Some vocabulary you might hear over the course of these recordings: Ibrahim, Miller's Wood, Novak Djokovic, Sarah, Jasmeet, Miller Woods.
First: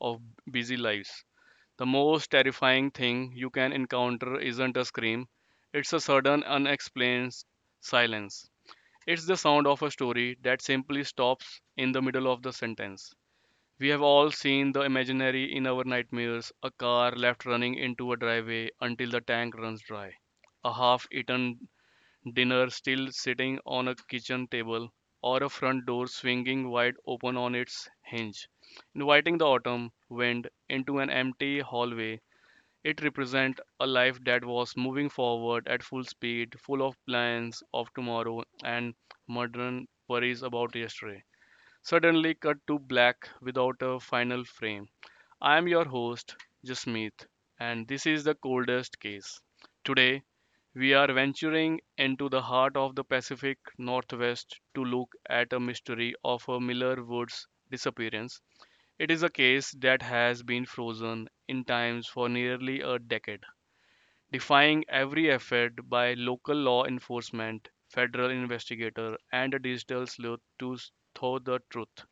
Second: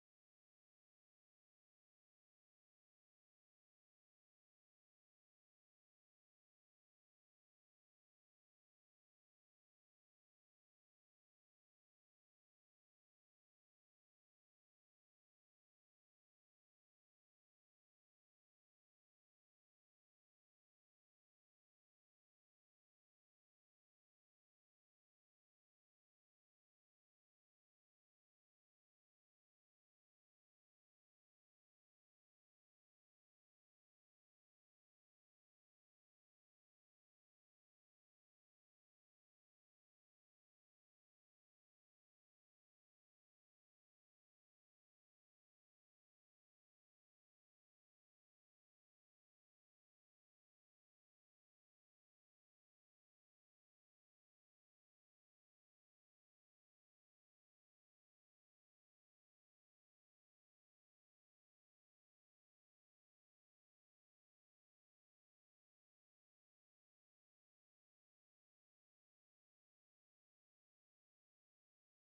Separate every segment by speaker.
Speaker 1: of busy lives, the most terrifying thing you can encounter isn't a scream, it's a sudden, unexplained silence. It's the sound of a story that simply stops in the middle of the sentence. We have all seen the imaginary in our nightmares: a car left running into a driveway until the tank runs dry, a half eaten dinner still sitting on a kitchen table, or a front door swinging wide open on its hinge, inviting the autumn wind into an empty hallway. It represents a life that was moving forward at full speed, full of plans of tomorrow and modern worries about yesterday, suddenly cut to black without a final frame. I am your host, Jasmeet, and this is the coldest case. Today, we are venturing into the heart of the Pacific Northwest to look at a mystery of a Miller Woods disappearance. It is a case that has been frozen in time for nearly a decade, defying every effort by local law enforcement, federal investigator, and a digital sleuth to thaw the truth.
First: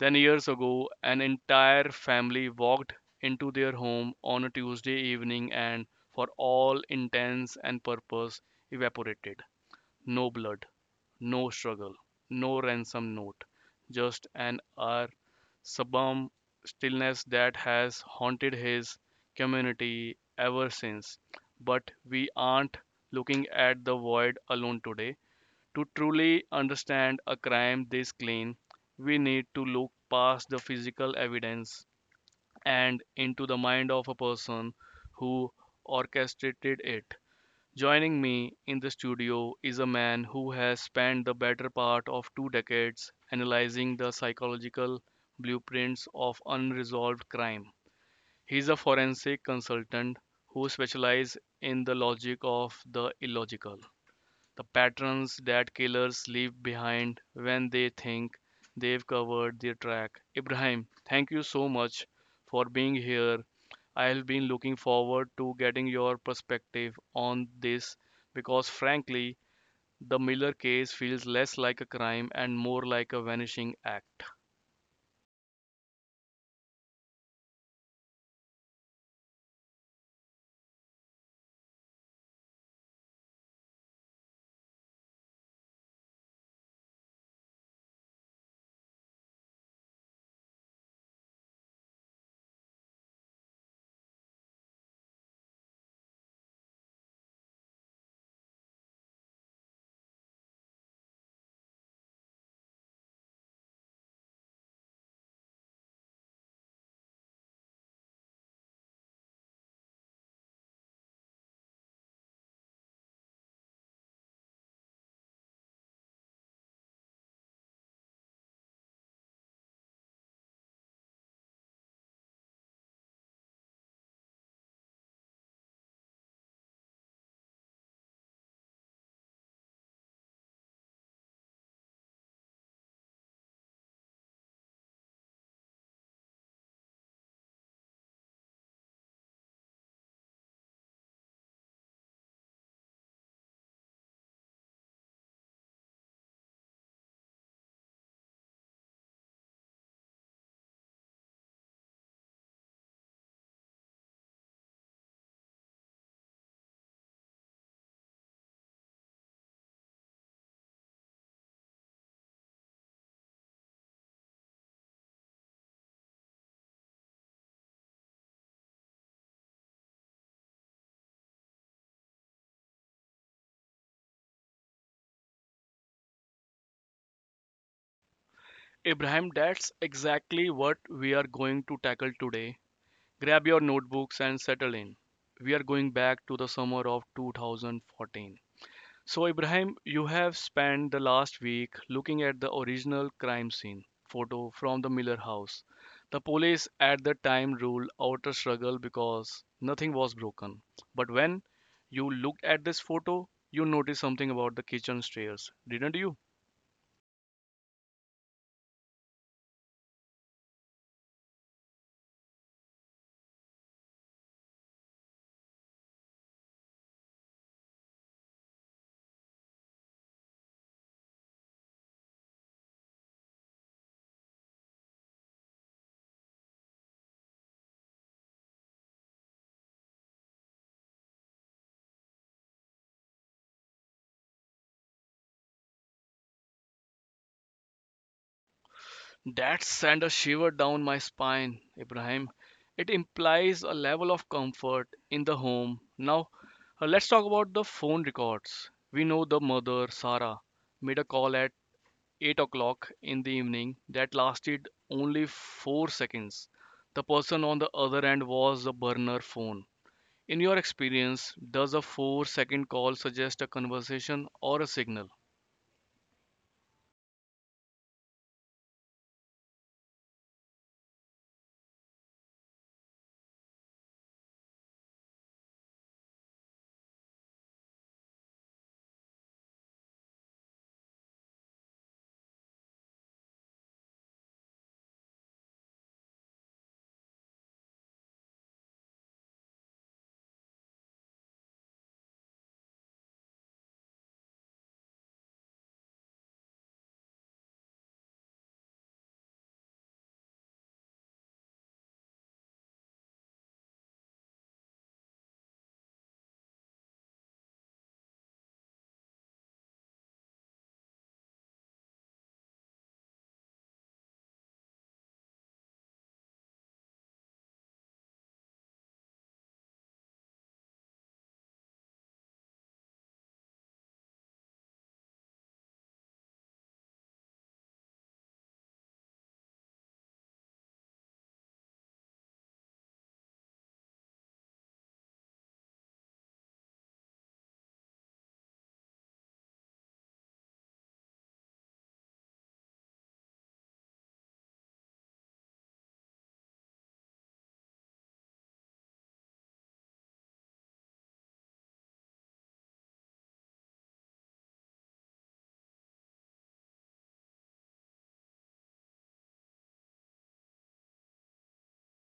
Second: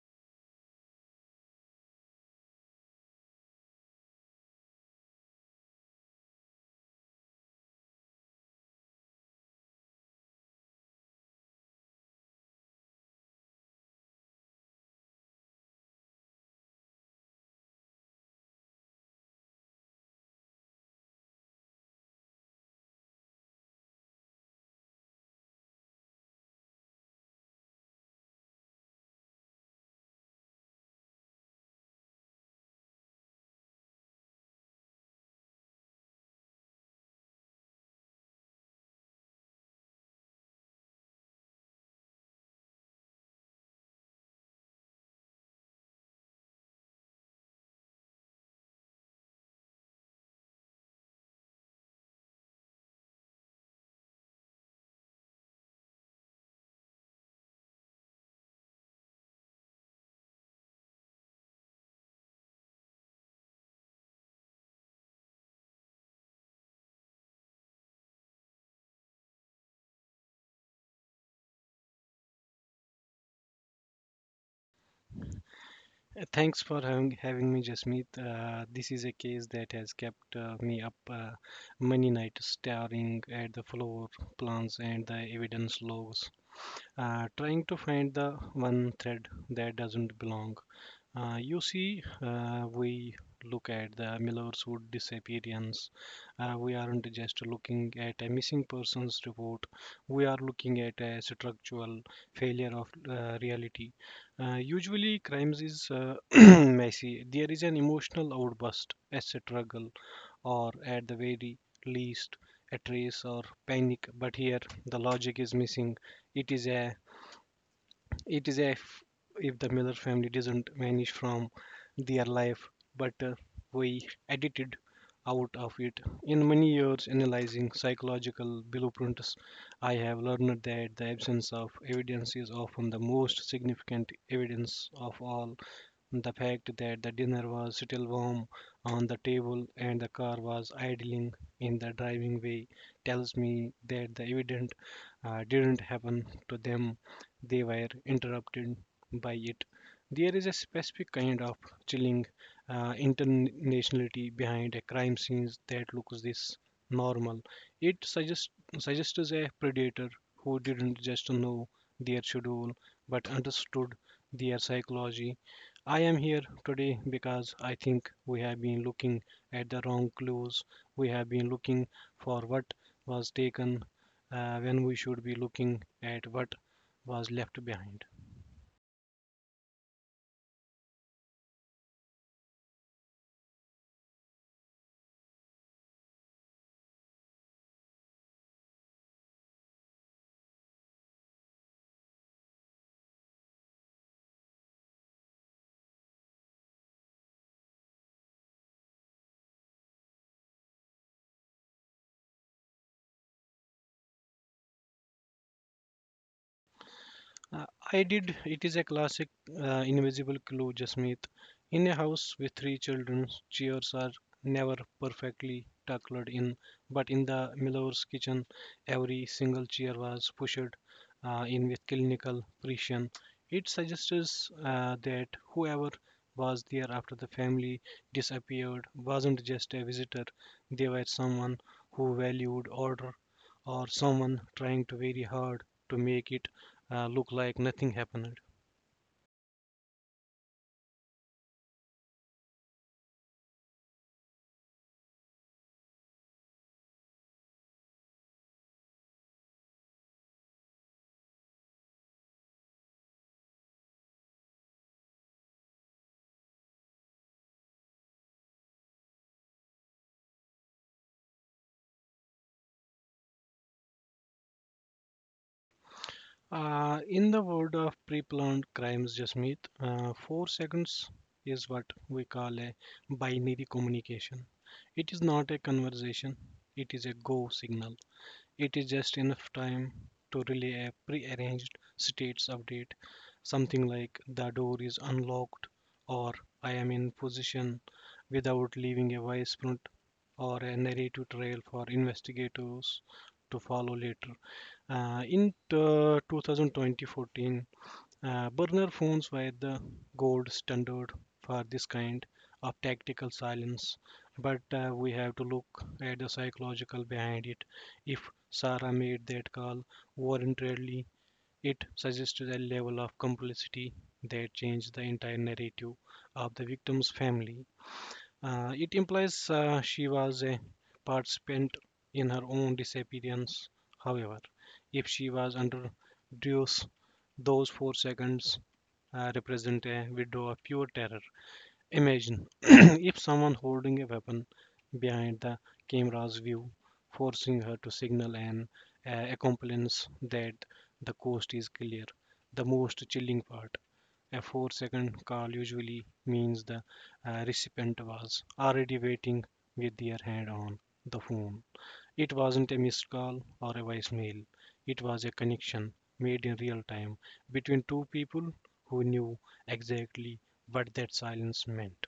Speaker 1: 10 years ago, an entire family walked into their home on a Tuesday evening and, for all intents and purpose, evaporated. No blood, no struggle, no ransom note, just an hour sublime stillness that has haunted his community ever since. But we aren't looking at the void alone today. To truly understand a crime this clean, we need to look past the physical evidence and into the mind of a person who orchestrated it. Joining me in the studio is a man who has spent the better part of 2 decades analyzing the psychological blueprints of unresolved crime. He is a forensic consultant who specializes in the logic of the illogical, the patterns that killers leave behind when they think they've covered their track. Ibrahim, thank you so much for being here. I've been looking forward to getting your perspective on this because, frankly, the Miller case feels less like a crime and more like a vanishing act.
Speaker 2: Thanks for having me, Jasmeet. This is a case that has kept me up many nights staring at the floor plans and the evidence logs, trying to find the one thread that doesn't belong. You see, we look at the Miller's Wood disappearance. We aren't just looking at a missing persons report. We are looking at a structural failure of reality. Usually, crimes is messy. There is an emotional outburst, a struggle, or at the very least, a trace or panic. But here, the logic is missing. It is a it is a f- If the Miller family doesn't vanish from their life, but we edited out of it. In many years analyzing psychological blueprints, I have learned that the absence of evidence is often the most significant evidence of all. The fact that the dinner was still warm on the table and the car was idling in the driving way tells me that the event didn't happen to them. They were interrupted by it. There is a specific kind of chilling internationality behind a crime scene that looks this normal. It suggests suggests a predator who didn't just know their schedule but understood their psychology I am here today because I think we have been looking at the wrong clues. We have been looking for what was taken when we should be looking at what was left behind.
Speaker 1: Ibrahim, that's exactly what we are going to tackle today. Grab your notebooks and settle in. We are going back to the summer of 2014. So, Ibrahim, you have spent the last week looking at the original crime scene photo from the Miller house. The police at the time ruled out a struggle because nothing was broken. But when you looked at this photo, you noticed something about the kitchen stairs, didn't you?
Speaker 2: Uh, I did. It is a classic invisible clue, Jasmeet. In a house with three children, chairs are never perfectly tucked in, but in the Miller's kitchen, every single chair was pushed in with clinical precision. It suggests that whoever was there after the family disappeared wasn't just a visitor, they were someone who valued order or someone trying to very hard to make it look like nothing happened.
Speaker 1: That sent a shiver down my spine, Ibrahim. It implies a level of comfort in the home. Now, let's talk about the phone records. We know the mother, Sarah, made a call at 8 o'clock in the evening that lasted only 4 seconds. The person on the other end was a burner phone. In your experience, does a 4-second call suggest a conversation or a signal?
Speaker 2: In the world of pre-planned crimes, Jasmeet, 4 seconds is what we call a binary communication. It is not a conversation, it is a go signal. It is just enough time to relay a pre-arranged states update, something like the door is unlocked or I am in position without leaving a voice print or a narrative trail for investigators to follow later. In 2014, burner phones were the gold standard for this kind of tactical silence. But we have to look at the psychological behind it. If Sarah made that call voluntarily, it suggested a level of complicity that changed the entire narrative of the victim's family. It implies she was a participant in her own disappearance. However, if she was under duress, those 4 seconds represent a window of pure terror. Imagine if someone holding a weapon behind the camera's view, forcing her to signal an accomplice that the coast is clear. The most chilling part, a four-second call usually means the recipient was already waiting with their hand on the phone. It wasn't a missed call or a voicemail. It was a connection made in real time between two people who knew exactly what that silence meant.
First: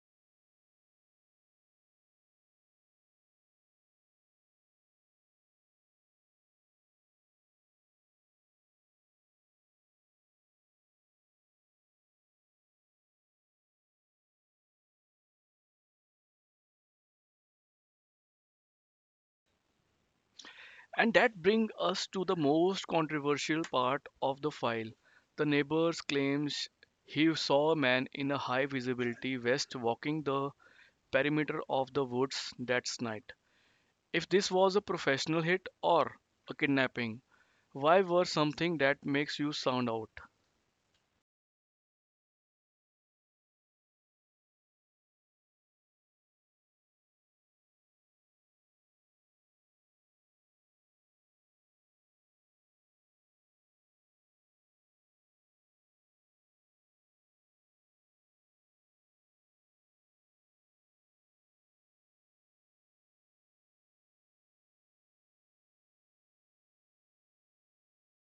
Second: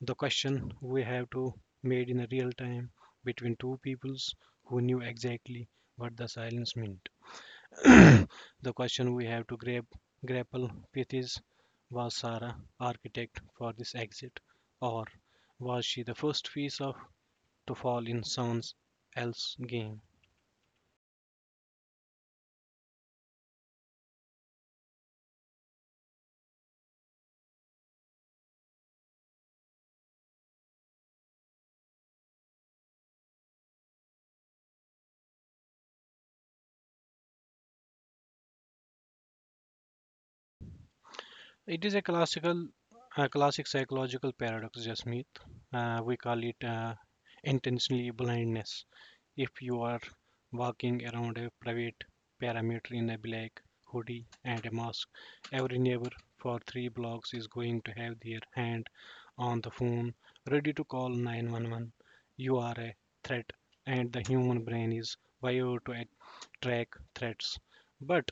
Speaker 2: The question we have to made in real time between two peoples who knew exactly what the silence meant. The question we have to grapple with is, was Sarah architect for this exit, or was she the first piece of to fall in someone else's game?
Speaker 1: And that brings us to the most controversial part of the file. The neighbor claims he saw a man in a high visibility vest walking the perimeter of the woods that night. If this was a professional hit or a kidnapping, why were something that makes you sound out?
Speaker 2: It is a classic psychological paradox, Jasmeet. We call it intentionally blindness. If you are walking around a private perimeter in a black hoodie and a mask, every neighbor for three blocks is going to have their hand on the phone, ready to call 911. You are a threat, and the human brain is wired to track threats. But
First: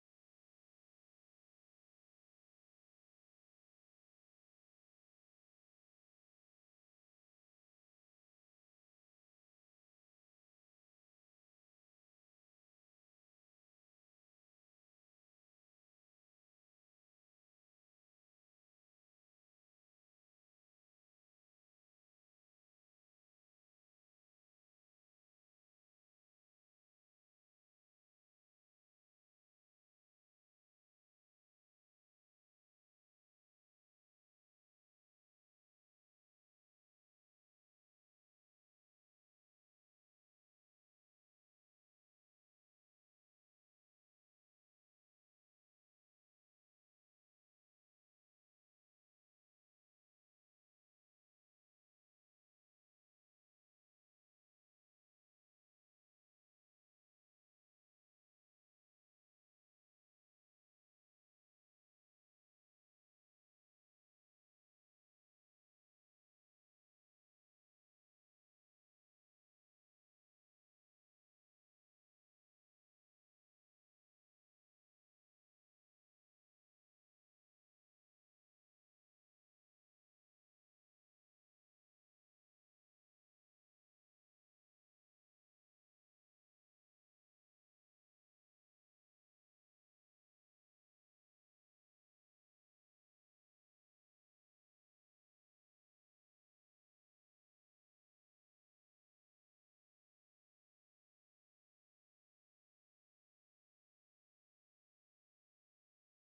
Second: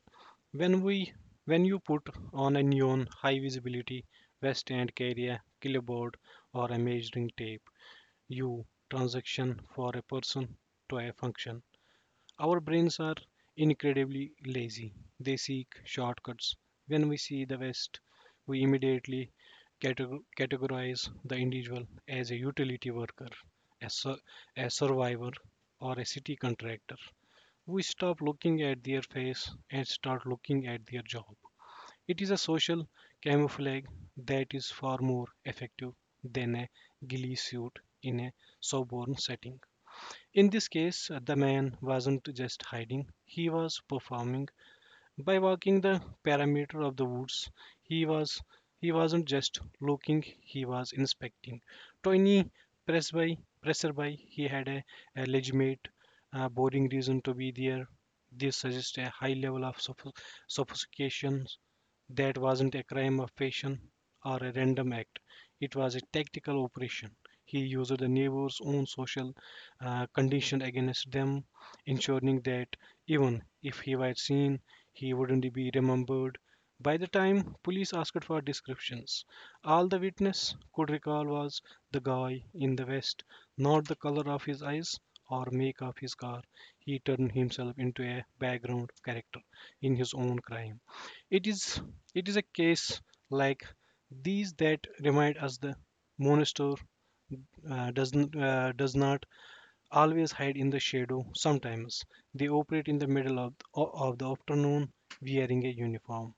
Speaker 2: when we when you put on a neon high visibility vest and carry a clipboard or a measuring tape, you transition for a person to a function. Our brains are incredibly lazy. They seek shortcuts. When we see the vest, we immediately categorize the individual as a utility worker, a, sur- a survivor, or a city contractor. We stop looking at their face and start looking at their job. It is a social camouflage that is far more effective than a ghillie suit in a soborn setting. In this case, the man wasn't just hiding, he was performing. By walking the perimeter of the woods, he was he wasn't just looking, he was inspecting. Tony Presby Presserby, he had a legitimate, boring reason to be there. This suggests a high level of sophistication. That wasn't a crime of passion or a random act. It was a tactical operation. He used the neighbors' own social condition against them, ensuring that even if he was seen he wouldn't be remembered. By the time police asked for descriptions, all the witness could recall was the guy in the vest, not the color of his eyes or make of his car. He turned himself into a background character in his own crime. It is it is a case like these that remind us the monster does not always hide in the shadow sometimes. They operate in the middle of the afternoon wearing a uniform.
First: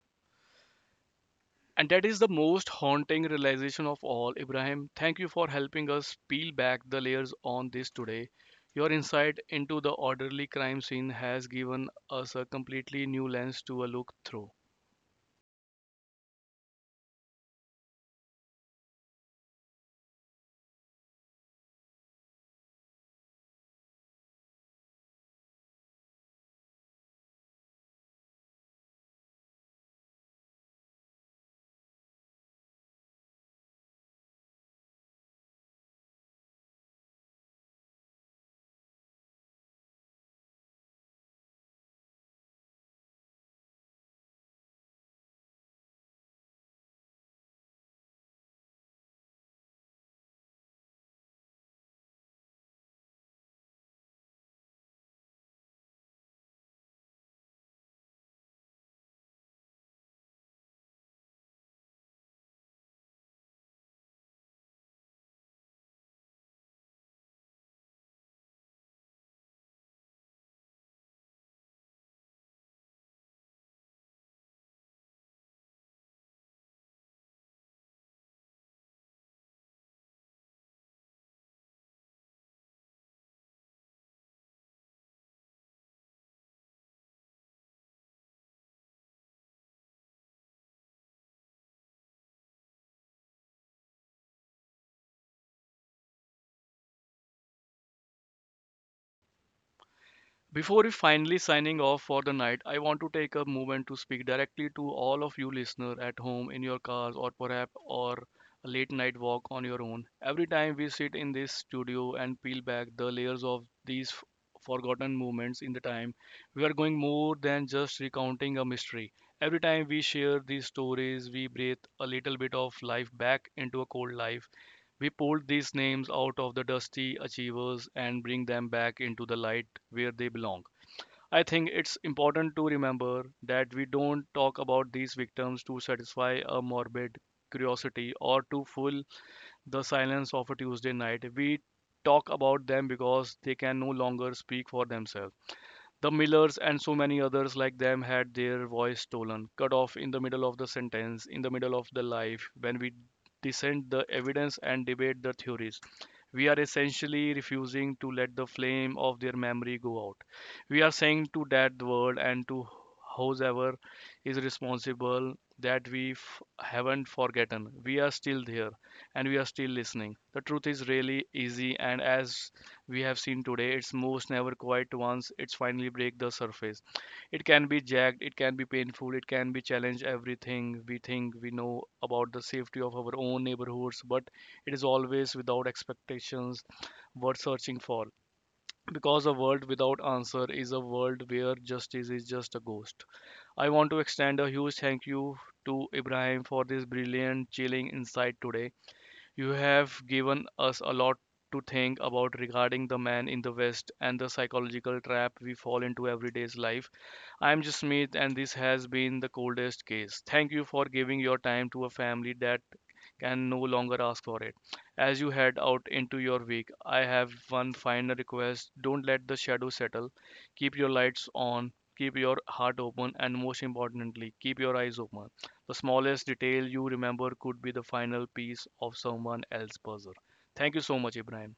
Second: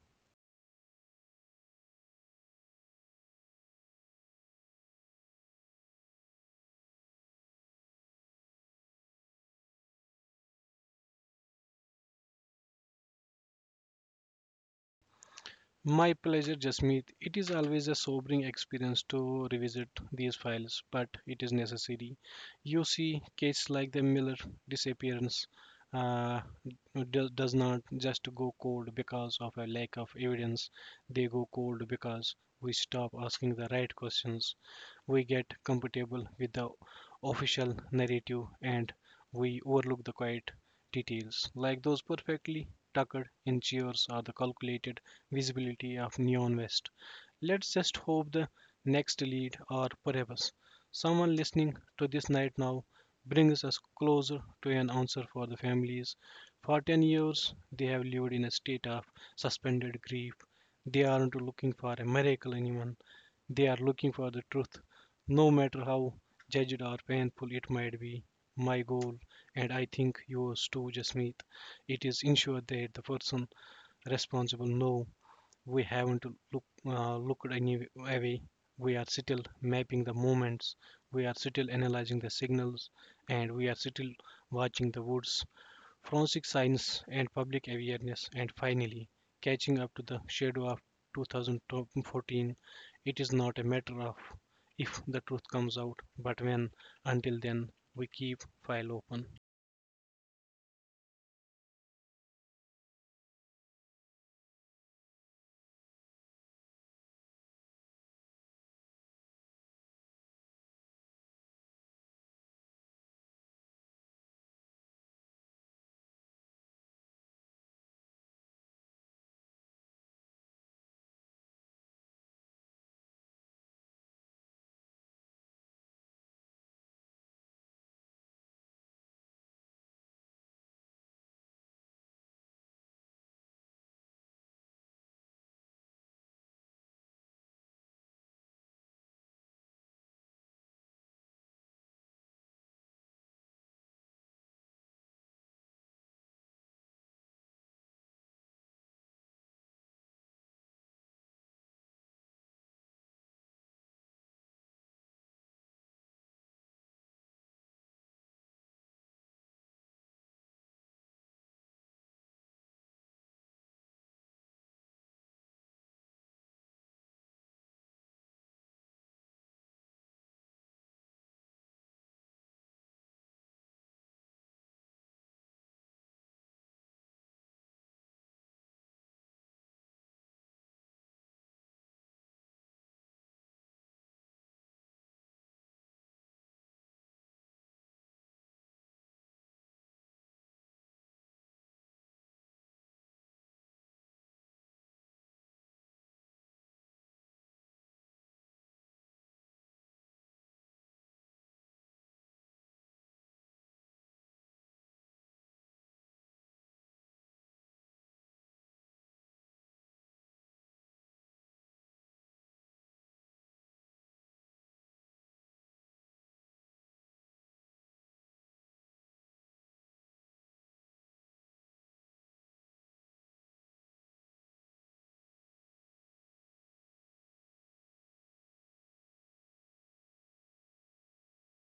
Speaker 1: And that is the most haunting realization of all. Ibrahim, thank you for helping us peel back the layers on this today. Your insight into the orderly crime scene has given us a completely new lens to a look through.
Speaker 2: My pleasure, Jasmeet. It is always a sobering experience to revisit these files, but it is necessary. You see, cases like the Miller disappearance uh, does not just go cold because of a lack of evidence. They go cold because we stop asking the right questions. We get comfortable with the official narrative and we overlook the quiet details, like those perfectly tucked in chairs or the calculated visibility of neon vest. Let's just hope the next lead, or perhaps someone listening to this night now, brings us closer to an answer for the families. For 10 years, they have lived in a state of suspended grief. They aren't looking for a miracle, anyone. They are looking for the truth, no matter how judged or painful it might be. My goal, and I think yours too, Jasmeet. It is ensured that the person responsible, no, we haven't looked any away. We are still mapping the movements. We are still analyzing the signals, and we are still watching the woods, forensic science, and public awareness. And finally, catching up to the shadow of 2014. It is not a matter of if the truth comes out, but when. Until then, we keep file open.
Speaker 1: Before we finally signing off for the night, I want to take a moment to speak directly to all of you listeners at home, in your cars, or perhaps or a late night walk on your own. Every time we sit in this studio and peel back the layers of these forgotten moments in the time, we are going more than just recounting a mystery. Every time we share these stories, we breathe a little bit of life back into a cold life. We pull these names out of the dusty achievers and bring them back into the light where they belong. I think it's important to remember that we don't talk about these victims to satisfy a morbid curiosity or to fill the silence of a Tuesday night. We talk about them because they can no longer speak for themselves. The Millers and so many others like them had their voice stolen, cut off in the middle of the sentence, in the middle of the life. When we dissent the evidence and debate the theories, we are essentially refusing to let the flame of their memory go out. We are saying to that world and to whoever is responsible that we haven't forgotten. We are still there and we are still listening. The truth is really easy, and as we have seen today, it's moves never quiet once it's finally break the surface. It can be jagged, it can be painful, it can be challenge everything we think we know about the safety of our own neighborhoods, but it is always, without expectations, worth searching for. Because a world without answer is a world where justice is just a ghost. I want to extend a huge thank you to Ibrahim for this brilliant, chilling insight today. You have given us a lot to think about regarding the man in the West and the psychological trap we fall into everyday's life. I am Jasmeet, and this has been the coldest case. Thank you for giving your time to a family that can no longer ask for it. As you head out into your week, I have one final request. Don't let the shadow settle. Keep your lights on, keep your heart open, and most importantly, keep your eyes open. The smallest detail you remember could be the final piece of someone else's puzzle. Thank you so much, Ibrahim.